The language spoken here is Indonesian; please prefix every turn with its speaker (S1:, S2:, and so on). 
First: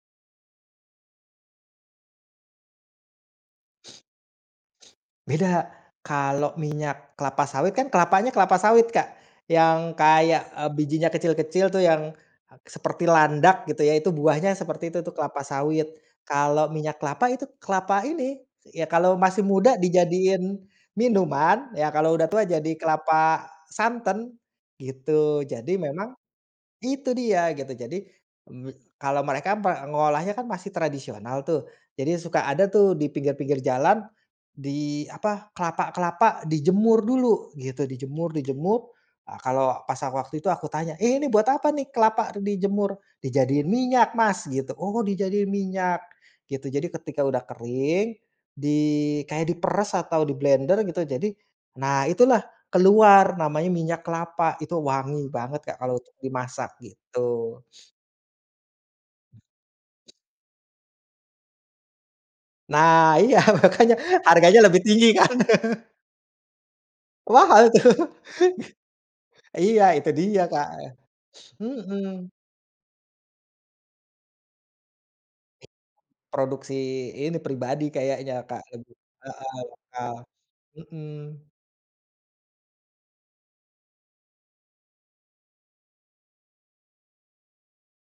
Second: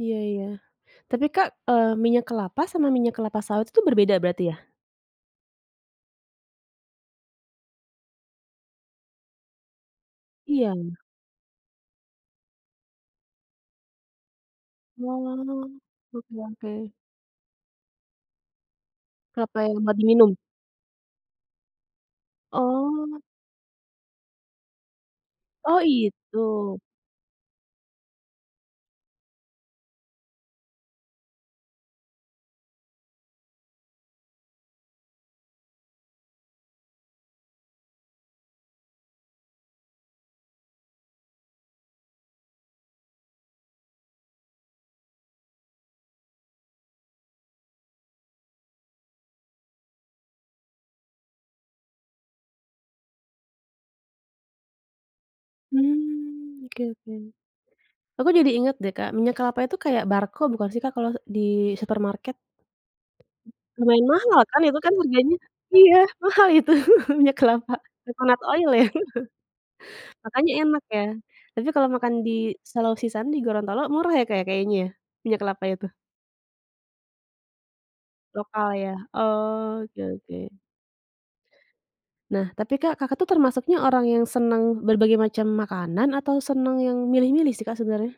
S1: Iya iya, tapi Kak, eee, minyak kelapa sama minyak kelapa sawit itu berbeda berarti ya?
S2: Beda, kalau minyak kelapa sawit kan kelapanya kelapa sawit Kak, yang kayak, eee,
S1: Iya.
S2: bijinya kecil-kecil tuh yang, seperti landak gitu ya itu buahnya seperti itu tuh kelapa
S1: Wah,
S2: sawit,
S1: oke
S2: kalau
S1: oke.
S2: minyak kelapa itu kelapa ini, ya kalau masih
S1: Kelapa
S2: muda
S1: yang buat diminum?
S2: dijadiin, minuman, ya kalau udah tua jadi
S1: Oh.
S2: kelapa santan, gitu jadi
S1: Oh
S2: memang,
S1: itu.
S2: itu dia gitu jadi me kalau mereka mengolahnya kan masih tradisional tuh, jadi suka ada tuh di pinggir-pinggir jalan, di apa, kelapa-kelapa dijemur dulu gitu, dijemur dijemur, a kalau pas waktu itu aku tanya, "Eh, ini buat apa nih kelapa dijemur?" "Dijadiin minyak Mas," gitu, "Oh dijadiin minyak," gitu, jadi ketika udah kering di kayak diperes atau diblender gitu jadi nah itulah keluar namanya minyak kelapa, itu wangi banget Kak kalau untuk
S1: Mmm,
S2: dimasak
S1: oke oke,
S2: gitu.
S1: aku jadi inget deh Kak minyak kelapa itu kayak Barco bukan sih Kak kalau di supermarket?
S2: Nah iya makanya
S1: Lumayan mahal
S2: harganya
S1: kan itu
S2: lebih
S1: kan
S2: tinggi kan.
S1: harganya. Iya mahal itu minyak
S2: Wah
S1: kelapa
S2: aduh,
S1: coconut oil ya
S2: iya itu dia
S1: makanya
S2: Kak,
S1: enak ya, tapi kalau makan
S2: mhm.
S1: di Selau Sisan di Gorontolo murah ya Kak kayaknya ya? Minyak kelapa itu.
S2: Produksi ini pribadi kayaknya Kak,
S1: Lokal
S2: lebi
S1: ya,
S2: heeh
S1: oke
S2: lokal.
S1: oke.
S2: Mhm.
S1: Nah tapi Kak, Kakak tuh termasuknya orang yang senang berbagai macam makanan atau senang yang milih-milih sih Kak sebenarnya?